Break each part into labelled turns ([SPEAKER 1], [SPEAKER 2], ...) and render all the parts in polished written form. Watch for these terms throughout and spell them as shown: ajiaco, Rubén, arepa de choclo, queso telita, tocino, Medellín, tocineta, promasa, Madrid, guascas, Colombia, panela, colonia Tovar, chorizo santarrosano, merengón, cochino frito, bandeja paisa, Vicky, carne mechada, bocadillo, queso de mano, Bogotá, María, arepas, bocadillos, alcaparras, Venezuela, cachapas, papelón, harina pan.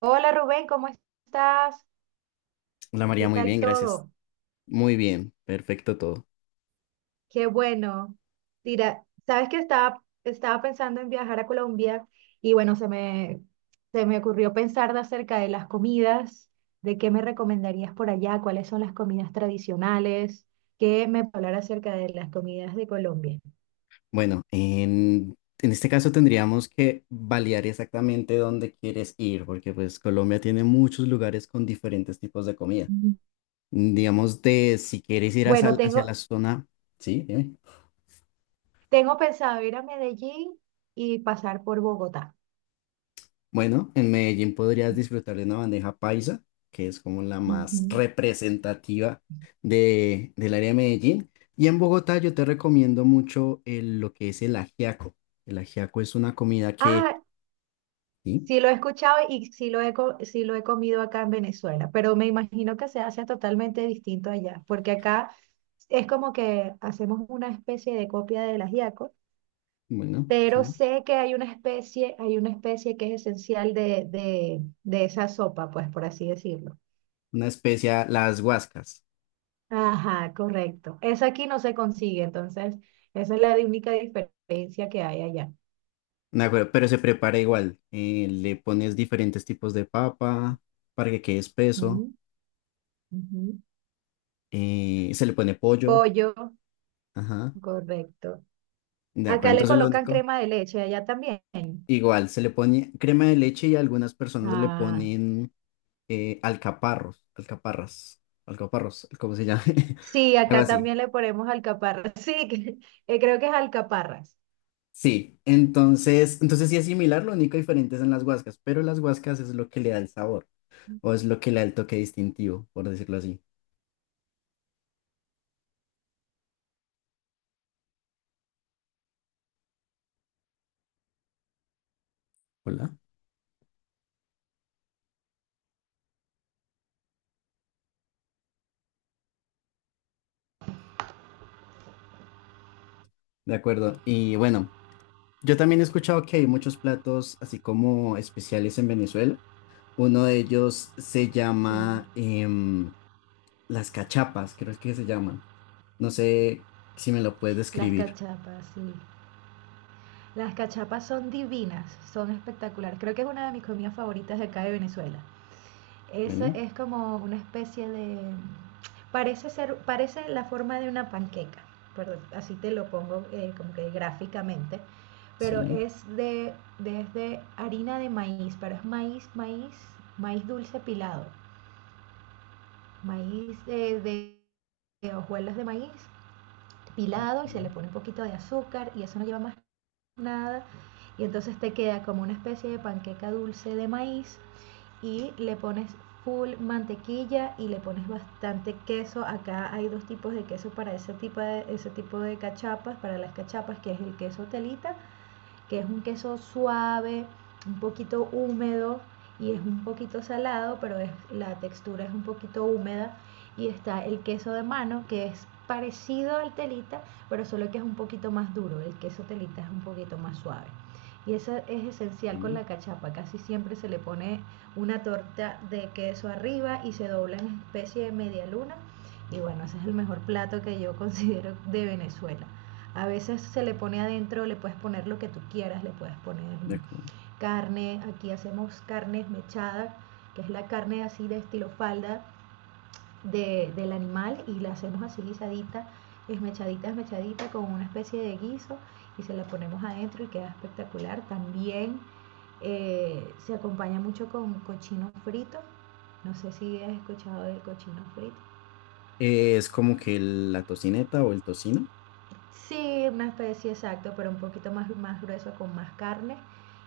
[SPEAKER 1] Hola Rubén, ¿cómo estás?
[SPEAKER 2] Hola María,
[SPEAKER 1] ¿Qué
[SPEAKER 2] muy
[SPEAKER 1] tal
[SPEAKER 2] bien, gracias.
[SPEAKER 1] todo?
[SPEAKER 2] Muy bien, perfecto todo.
[SPEAKER 1] Qué bueno. Mira, sabes que estaba pensando en viajar a Colombia y bueno, se me ocurrió pensar de acerca de las comidas, de qué me recomendarías por allá, cuáles son las comidas tradicionales, qué me puedes hablar acerca de las comidas de Colombia.
[SPEAKER 2] Bueno, en este caso tendríamos que validar exactamente dónde quieres ir, porque pues Colombia tiene muchos lugares con diferentes tipos de comida.
[SPEAKER 1] Ujú.
[SPEAKER 2] Digamos de si quieres ir hacia,
[SPEAKER 1] Bueno,
[SPEAKER 2] hacia la zona, sí, dime.
[SPEAKER 1] tengo pensado ir a Medellín y pasar por Bogotá.
[SPEAKER 2] Bueno, en Medellín podrías disfrutar de una bandeja paisa, que es como la más
[SPEAKER 1] Ujú.
[SPEAKER 2] representativa del área de Medellín. Y en Bogotá yo te recomiendo mucho lo que es el ajiaco. El ajiaco es una comida que,
[SPEAKER 1] Ah,
[SPEAKER 2] sí,
[SPEAKER 1] sí lo he escuchado y sí sí lo he comido acá en Venezuela, pero me imagino que se hace totalmente distinto allá, porque acá es como que hacemos una especie de copia del ajiaco,
[SPEAKER 2] bueno,
[SPEAKER 1] pero
[SPEAKER 2] sí,
[SPEAKER 1] sé que hay una especie que es esencial de esa sopa, pues por así decirlo.
[SPEAKER 2] una especia, las guascas,
[SPEAKER 1] Ajá, correcto. Esa aquí no se consigue, entonces esa es la única diferencia que hay allá.
[SPEAKER 2] de acuerdo, pero se prepara igual. Le pones diferentes tipos de papa para que quede
[SPEAKER 1] Ujú,
[SPEAKER 2] espeso.
[SPEAKER 1] ujú.
[SPEAKER 2] Se le pone pollo,
[SPEAKER 1] Pollo,
[SPEAKER 2] ajá,
[SPEAKER 1] correcto.
[SPEAKER 2] de acuerdo.
[SPEAKER 1] Acá le
[SPEAKER 2] Entonces lo
[SPEAKER 1] colocan
[SPEAKER 2] único...
[SPEAKER 1] crema de leche, allá también.
[SPEAKER 2] Igual, se le pone crema de leche y algunas personas le
[SPEAKER 1] Ah,
[SPEAKER 2] ponen alcaparras, alcaparros, ¿cómo se llama?
[SPEAKER 1] sí,
[SPEAKER 2] Algo
[SPEAKER 1] acá
[SPEAKER 2] así.
[SPEAKER 1] también le ponemos alcaparras. Sí, creo que es alcaparras.
[SPEAKER 2] Sí, entonces sí es similar, lo único diferente es en las guascas, pero las guascas es lo que le da el sabor, o es lo que le da el toque distintivo, por decirlo así. Hola. De acuerdo. Y bueno, yo también he escuchado que hay muchos platos así como especiales en Venezuela. Uno de ellos se
[SPEAKER 1] Sí,
[SPEAKER 2] llama las cachapas, creo que se llaman. No sé si me lo puedes describir.
[SPEAKER 1] sí. Las cachapas son divinas, son espectaculares. Creo que es una de mis comidas favoritas de acá de Venezuela. Esa
[SPEAKER 2] Bueno,
[SPEAKER 1] es como una especie de... Parece ser, parece la forma de una panqueca, perdón, así te lo pongo como que gráficamente, pero
[SPEAKER 2] sí.
[SPEAKER 1] es desde harina de maíz, pero es maíz, maíz, maíz dulce pilado. Maíz de hojuelas de maíz pilado y se le
[SPEAKER 2] Ok,
[SPEAKER 1] pone un poquito de azúcar y eso no lleva más nada. Y entonces te queda como una especie de panqueca dulce de maíz y le pones full mantequilla y le pones bastante queso. Acá hay dos tipos de queso para ese tipo de cachapas, para las cachapas, que es el queso telita, que es un queso suave, un poquito húmedo y es un poquito salado, pero es, la textura es un poquito húmeda. Y está el queso de mano, que es parecido al telita, pero solo que es un poquito más duro. El queso telita es un poquito más suave. Y eso es esencial con
[SPEAKER 2] ok,
[SPEAKER 1] la cachapa. Casi siempre se le pone una torta de queso arriba y se dobla en especie de media luna. Y bueno, ese es el mejor plato que yo considero de Venezuela. A veces se le pone adentro, le puedes poner lo que tú quieras, le puedes poner
[SPEAKER 2] de acuerdo.
[SPEAKER 1] carne. Aquí hacemos carne mechada, que es la carne así de estilo falda, del animal y la hacemos así guisadita, esmechadita, esmechadita con una especie de guiso y se la ponemos adentro y queda espectacular. También se acompaña mucho con cochino frito. No sé si has escuchado del cochino frito.
[SPEAKER 2] Es como que la tocineta o el tocino.
[SPEAKER 1] Sí, una especie exacto, pero un poquito más, más grueso con más carne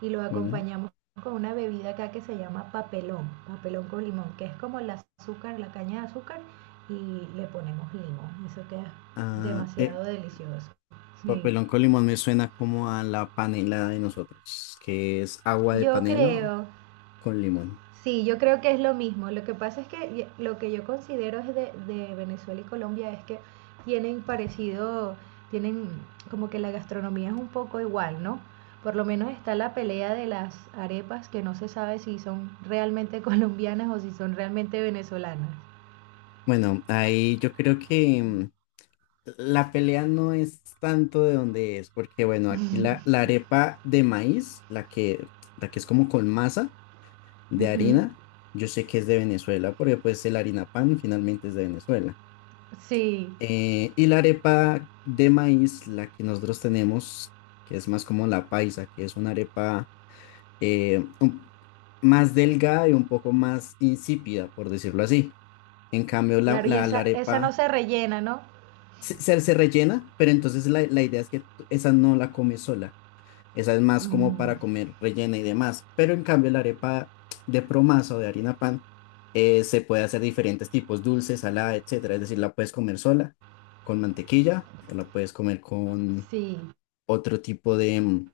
[SPEAKER 1] y lo
[SPEAKER 2] Bueno,
[SPEAKER 1] acompañamos con una bebida acá que se llama papelón, papelón con limón, que es como el azúcar, la caña de azúcar y le ponemos limón. Eso queda
[SPEAKER 2] ah,
[SPEAKER 1] demasiado delicioso. Sí.
[SPEAKER 2] papelón con limón me suena como a la panela de nosotros, que es agua de
[SPEAKER 1] Yo
[SPEAKER 2] panela
[SPEAKER 1] creo
[SPEAKER 2] con limón.
[SPEAKER 1] Sí, yo creo que es lo mismo. Lo que pasa es que lo que yo considero es de Venezuela y Colombia es que tienen parecido, tienen como que la gastronomía es un poco igual, ¿no? Por lo menos está la pelea de las arepas que no se sabe si son realmente colombianas o si son realmente venezolanas.
[SPEAKER 2] Bueno, ahí yo creo que la pelea no es tanto de donde es, porque bueno, aquí la arepa de maíz, la que es como con masa de
[SPEAKER 1] Ujú.
[SPEAKER 2] harina, yo sé que es de Venezuela, porque pues el harina pan finalmente es de Venezuela.
[SPEAKER 1] Sí,
[SPEAKER 2] Y la arepa de maíz, la que nosotros tenemos, que es más como la paisa, que es una arepa eh, un- más delgada y un poco más insípida, por decirlo así. En cambio,
[SPEAKER 1] claro, y
[SPEAKER 2] la
[SPEAKER 1] esa no
[SPEAKER 2] arepa
[SPEAKER 1] se rellena, ¿no?
[SPEAKER 2] se rellena, pero entonces la idea es que esa no la comes sola. Esa es más como
[SPEAKER 1] Mm,
[SPEAKER 2] para comer rellena y demás. Pero en cambio, la arepa de promasa o de harina pan se puede hacer diferentes tipos, dulce, salada, etcétera. Es decir, la puedes comer sola, con mantequilla, o la puedes comer con
[SPEAKER 1] sí,
[SPEAKER 2] otro tipo de,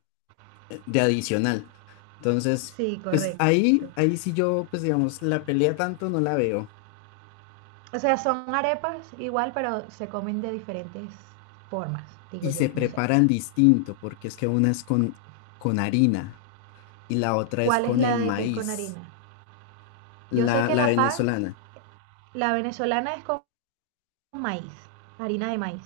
[SPEAKER 2] de adicional. Entonces,
[SPEAKER 1] sí,
[SPEAKER 2] pues
[SPEAKER 1] correcto.
[SPEAKER 2] ahí sí yo, pues digamos, la pelea tanto no la veo.
[SPEAKER 1] O sea, son arepas igual, pero se comen de diferentes formas, digo
[SPEAKER 2] Y
[SPEAKER 1] yo,
[SPEAKER 2] se
[SPEAKER 1] no sé.
[SPEAKER 2] preparan distinto, porque es que una es con harina y la otra es
[SPEAKER 1] ¿Cuál es
[SPEAKER 2] con
[SPEAKER 1] la
[SPEAKER 2] el
[SPEAKER 1] de que es con
[SPEAKER 2] maíz,
[SPEAKER 1] harina? Yo sé que
[SPEAKER 2] la
[SPEAKER 1] la pan,
[SPEAKER 2] venezolana.
[SPEAKER 1] la venezolana es con maíz, harina de maíz.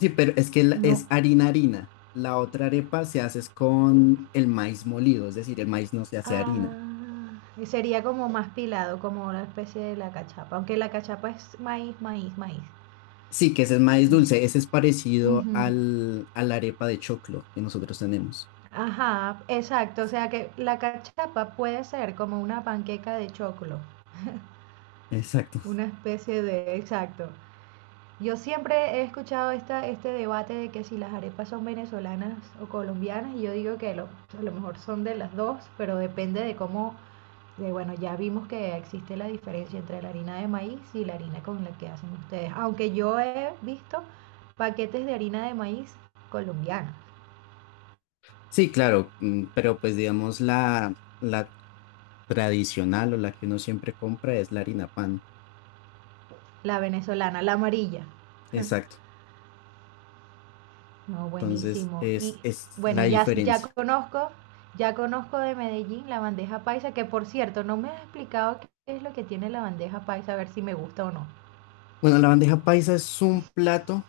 [SPEAKER 2] Sí, pero es que
[SPEAKER 1] No.
[SPEAKER 2] es harina harina. La otra arepa se hace es con el maíz molido, es decir, el maíz no se hace harina.
[SPEAKER 1] Ah, sería como más pilado, como una especie de la cachapa. Aunque la cachapa es maíz, maíz, maíz.
[SPEAKER 2] Sí, que ese es maíz dulce, ese es
[SPEAKER 1] Mm.
[SPEAKER 2] parecido
[SPEAKER 1] Ujú.
[SPEAKER 2] al, a la arepa de choclo que nosotros tenemos.
[SPEAKER 1] Ajá, exacto. O sea que la cachapa puede ser como una panqueca de choclo.
[SPEAKER 2] Exacto.
[SPEAKER 1] Una especie de, exacto. Yo siempre he escuchado este debate de que si las arepas son venezolanas o colombianas, y yo digo que a lo mejor son de las dos, pero depende de cómo, bueno, ya vimos que existe la diferencia entre la harina de maíz y la harina con la que hacen ustedes. Aunque yo he visto paquetes de harina de maíz colombiana,
[SPEAKER 2] Sí, claro, mm, pero pues digamos la, la tradicional o la que uno siempre compra es la harina pan.
[SPEAKER 1] la venezolana, la amarilla.
[SPEAKER 2] Exacto.
[SPEAKER 1] No, buenísimo. Y
[SPEAKER 2] Es
[SPEAKER 1] bueno,
[SPEAKER 2] la diferencia.
[SPEAKER 1] ya conozco de Medellín la bandeja paisa, que por cierto, no me has explicado qué es lo que tiene la bandeja paisa, a ver si me gusta o no.
[SPEAKER 2] Bueno, la bandeja paisa es un plato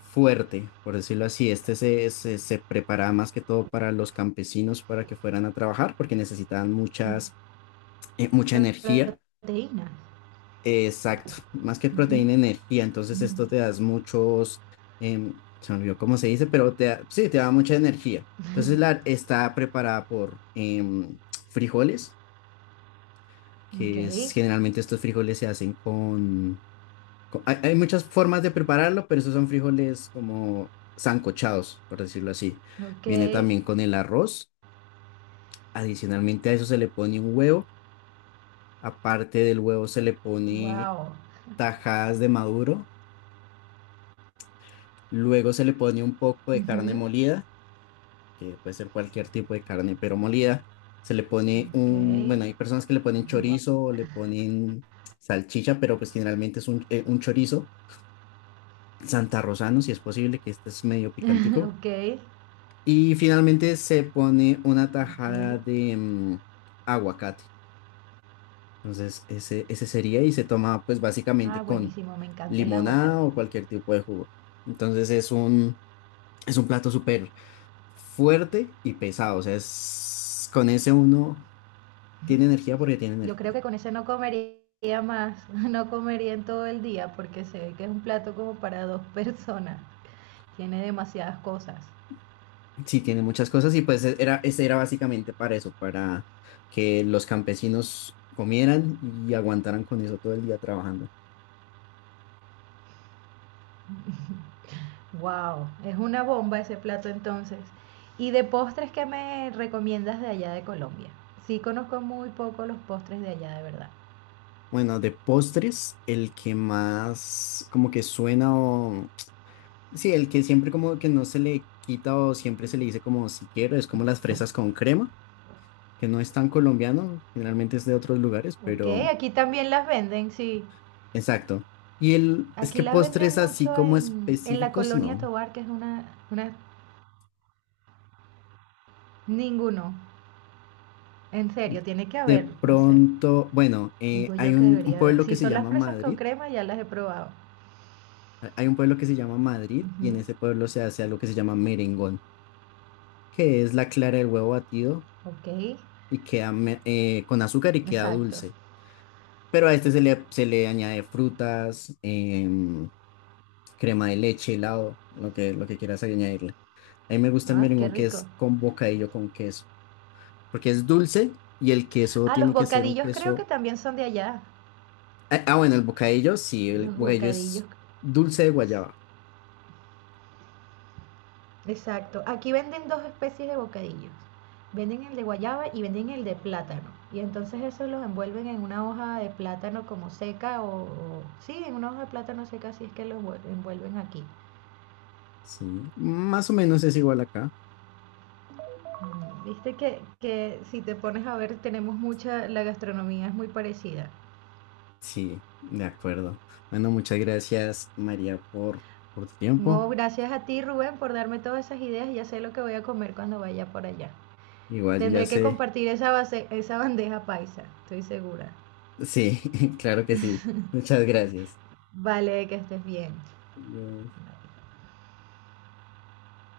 [SPEAKER 2] fuerte, por decirlo así. Este se preparaba más que todo para los campesinos para que fueran a trabajar porque necesitaban
[SPEAKER 1] Mm,
[SPEAKER 2] muchas, mucha energía.
[SPEAKER 1] proteínas.
[SPEAKER 2] Exacto, más que
[SPEAKER 1] Ujú,
[SPEAKER 2] proteína, energía. Entonces
[SPEAKER 1] mm.
[SPEAKER 2] esto te da muchos, se me olvidó cómo se dice, pero sí, te da mucha energía. Entonces la, está preparada por frijoles,
[SPEAKER 1] Ok,
[SPEAKER 2] que es, generalmente estos frijoles se hacen con hay, hay muchas formas de prepararlo, pero esos son frijoles como sancochados, por decirlo así.
[SPEAKER 1] ok,
[SPEAKER 2] Viene también con el arroz. Adicionalmente a eso se le pone un huevo. Aparte del huevo se le pone
[SPEAKER 1] wow.
[SPEAKER 2] tajadas de maduro. Luego se le pone un poco de carne
[SPEAKER 1] Ujú,
[SPEAKER 2] molida, que puede ser cualquier tipo de carne, pero molida. Se le pone
[SPEAKER 1] ok,
[SPEAKER 2] un, bueno, hay personas que le ponen
[SPEAKER 1] wow.
[SPEAKER 2] chorizo o le ponen salchicha, pero pues generalmente es un chorizo santarrosano, si es posible, que este es medio picantico.
[SPEAKER 1] Ok,
[SPEAKER 2] Y finalmente se pone una tajada
[SPEAKER 1] ok.
[SPEAKER 2] de aguacate. Entonces, ese sería y se toma pues
[SPEAKER 1] Ah,
[SPEAKER 2] básicamente con
[SPEAKER 1] buenísimo, me encanta el
[SPEAKER 2] limonada
[SPEAKER 1] aguacate.
[SPEAKER 2] o cualquier tipo de jugo. Entonces es un plato súper fuerte y pesado. O sea, es, con ese uno tiene energía porque tiene
[SPEAKER 1] Yo creo
[SPEAKER 2] energía.
[SPEAKER 1] que con ese no comería más, no comería en todo el día porque sé que es un plato como para dos personas. Tiene demasiadas cosas.
[SPEAKER 2] Sí, tiene muchas cosas y pues ese era básicamente para eso, para que los campesinos comieran y aguantaran con eso todo el día trabajando.
[SPEAKER 1] Wow, es una bomba ese plato entonces. ¿Y de postres qué me recomiendas de allá de Colombia? Sí, conozco muy poco los postres de allá de verdad.
[SPEAKER 2] Bueno, de postres, el que más como que suena o... Sí, el que siempre como que no se le quita o siempre se le dice como si quiero, es como las fresas con crema, que no es tan colombiano, generalmente es de otros lugares,
[SPEAKER 1] Ok,
[SPEAKER 2] pero
[SPEAKER 1] aquí también las venden, sí.
[SPEAKER 2] exacto. Y el, es
[SPEAKER 1] Aquí
[SPEAKER 2] que
[SPEAKER 1] las venden
[SPEAKER 2] postres así
[SPEAKER 1] mucho
[SPEAKER 2] como
[SPEAKER 1] en la
[SPEAKER 2] específicos,
[SPEAKER 1] colonia
[SPEAKER 2] no.
[SPEAKER 1] Tovar que es una... Ninguno. En serio, tiene que
[SPEAKER 2] De
[SPEAKER 1] haber, no sé.
[SPEAKER 2] pronto, bueno,
[SPEAKER 1] Digo
[SPEAKER 2] hay
[SPEAKER 1] yo que
[SPEAKER 2] un
[SPEAKER 1] debería haber.
[SPEAKER 2] pueblo que
[SPEAKER 1] Si
[SPEAKER 2] se
[SPEAKER 1] son las
[SPEAKER 2] llama
[SPEAKER 1] fresas con
[SPEAKER 2] Madrid,
[SPEAKER 1] crema, ya las he probado.
[SPEAKER 2] hay un pueblo que se llama Madrid y en
[SPEAKER 1] Ujú,
[SPEAKER 2] ese pueblo se hace algo que se llama merengón, que es la clara del huevo batido
[SPEAKER 1] ok,
[SPEAKER 2] y queda con azúcar y queda
[SPEAKER 1] exacto.
[SPEAKER 2] dulce. Pero a este se le añade frutas, crema de leche, helado, lo que quieras añadirle. A mí me gusta el
[SPEAKER 1] Ah, qué
[SPEAKER 2] merengón que
[SPEAKER 1] rico.
[SPEAKER 2] es con bocadillo con queso, porque es dulce y el queso
[SPEAKER 1] Ah, los
[SPEAKER 2] tiene que ser un
[SPEAKER 1] bocadillos creo que
[SPEAKER 2] queso.
[SPEAKER 1] también son de allá.
[SPEAKER 2] Bueno, el bocadillo, sí, el
[SPEAKER 1] Los
[SPEAKER 2] bocadillo
[SPEAKER 1] bocadillos.
[SPEAKER 2] es dulce de guayaba.
[SPEAKER 1] Exacto. Aquí venden dos especies de bocadillos. Venden el de guayaba y venden el de plátano. Y entonces eso los envuelven en una hoja de plátano como seca o, sí, en una hoja de plátano seca, así es que envuelven aquí.
[SPEAKER 2] Sí, más o menos es igual acá.
[SPEAKER 1] Viste que si te pones a ver, tenemos mucha, la gastronomía es muy parecida.
[SPEAKER 2] Sí, de acuerdo. Bueno, muchas gracias, María, por tu tiempo.
[SPEAKER 1] No, gracias a ti, Rubén, por darme todas esas ideas. Ya sé lo que voy a comer cuando vaya por allá.
[SPEAKER 2] Igual yo ya
[SPEAKER 1] Tendré que
[SPEAKER 2] sé.
[SPEAKER 1] compartir esa base, esa bandeja paisa, estoy segura.
[SPEAKER 2] Sí, claro que sí. Muchas gracias.
[SPEAKER 1] Vale, que estés bien.
[SPEAKER 2] Ya.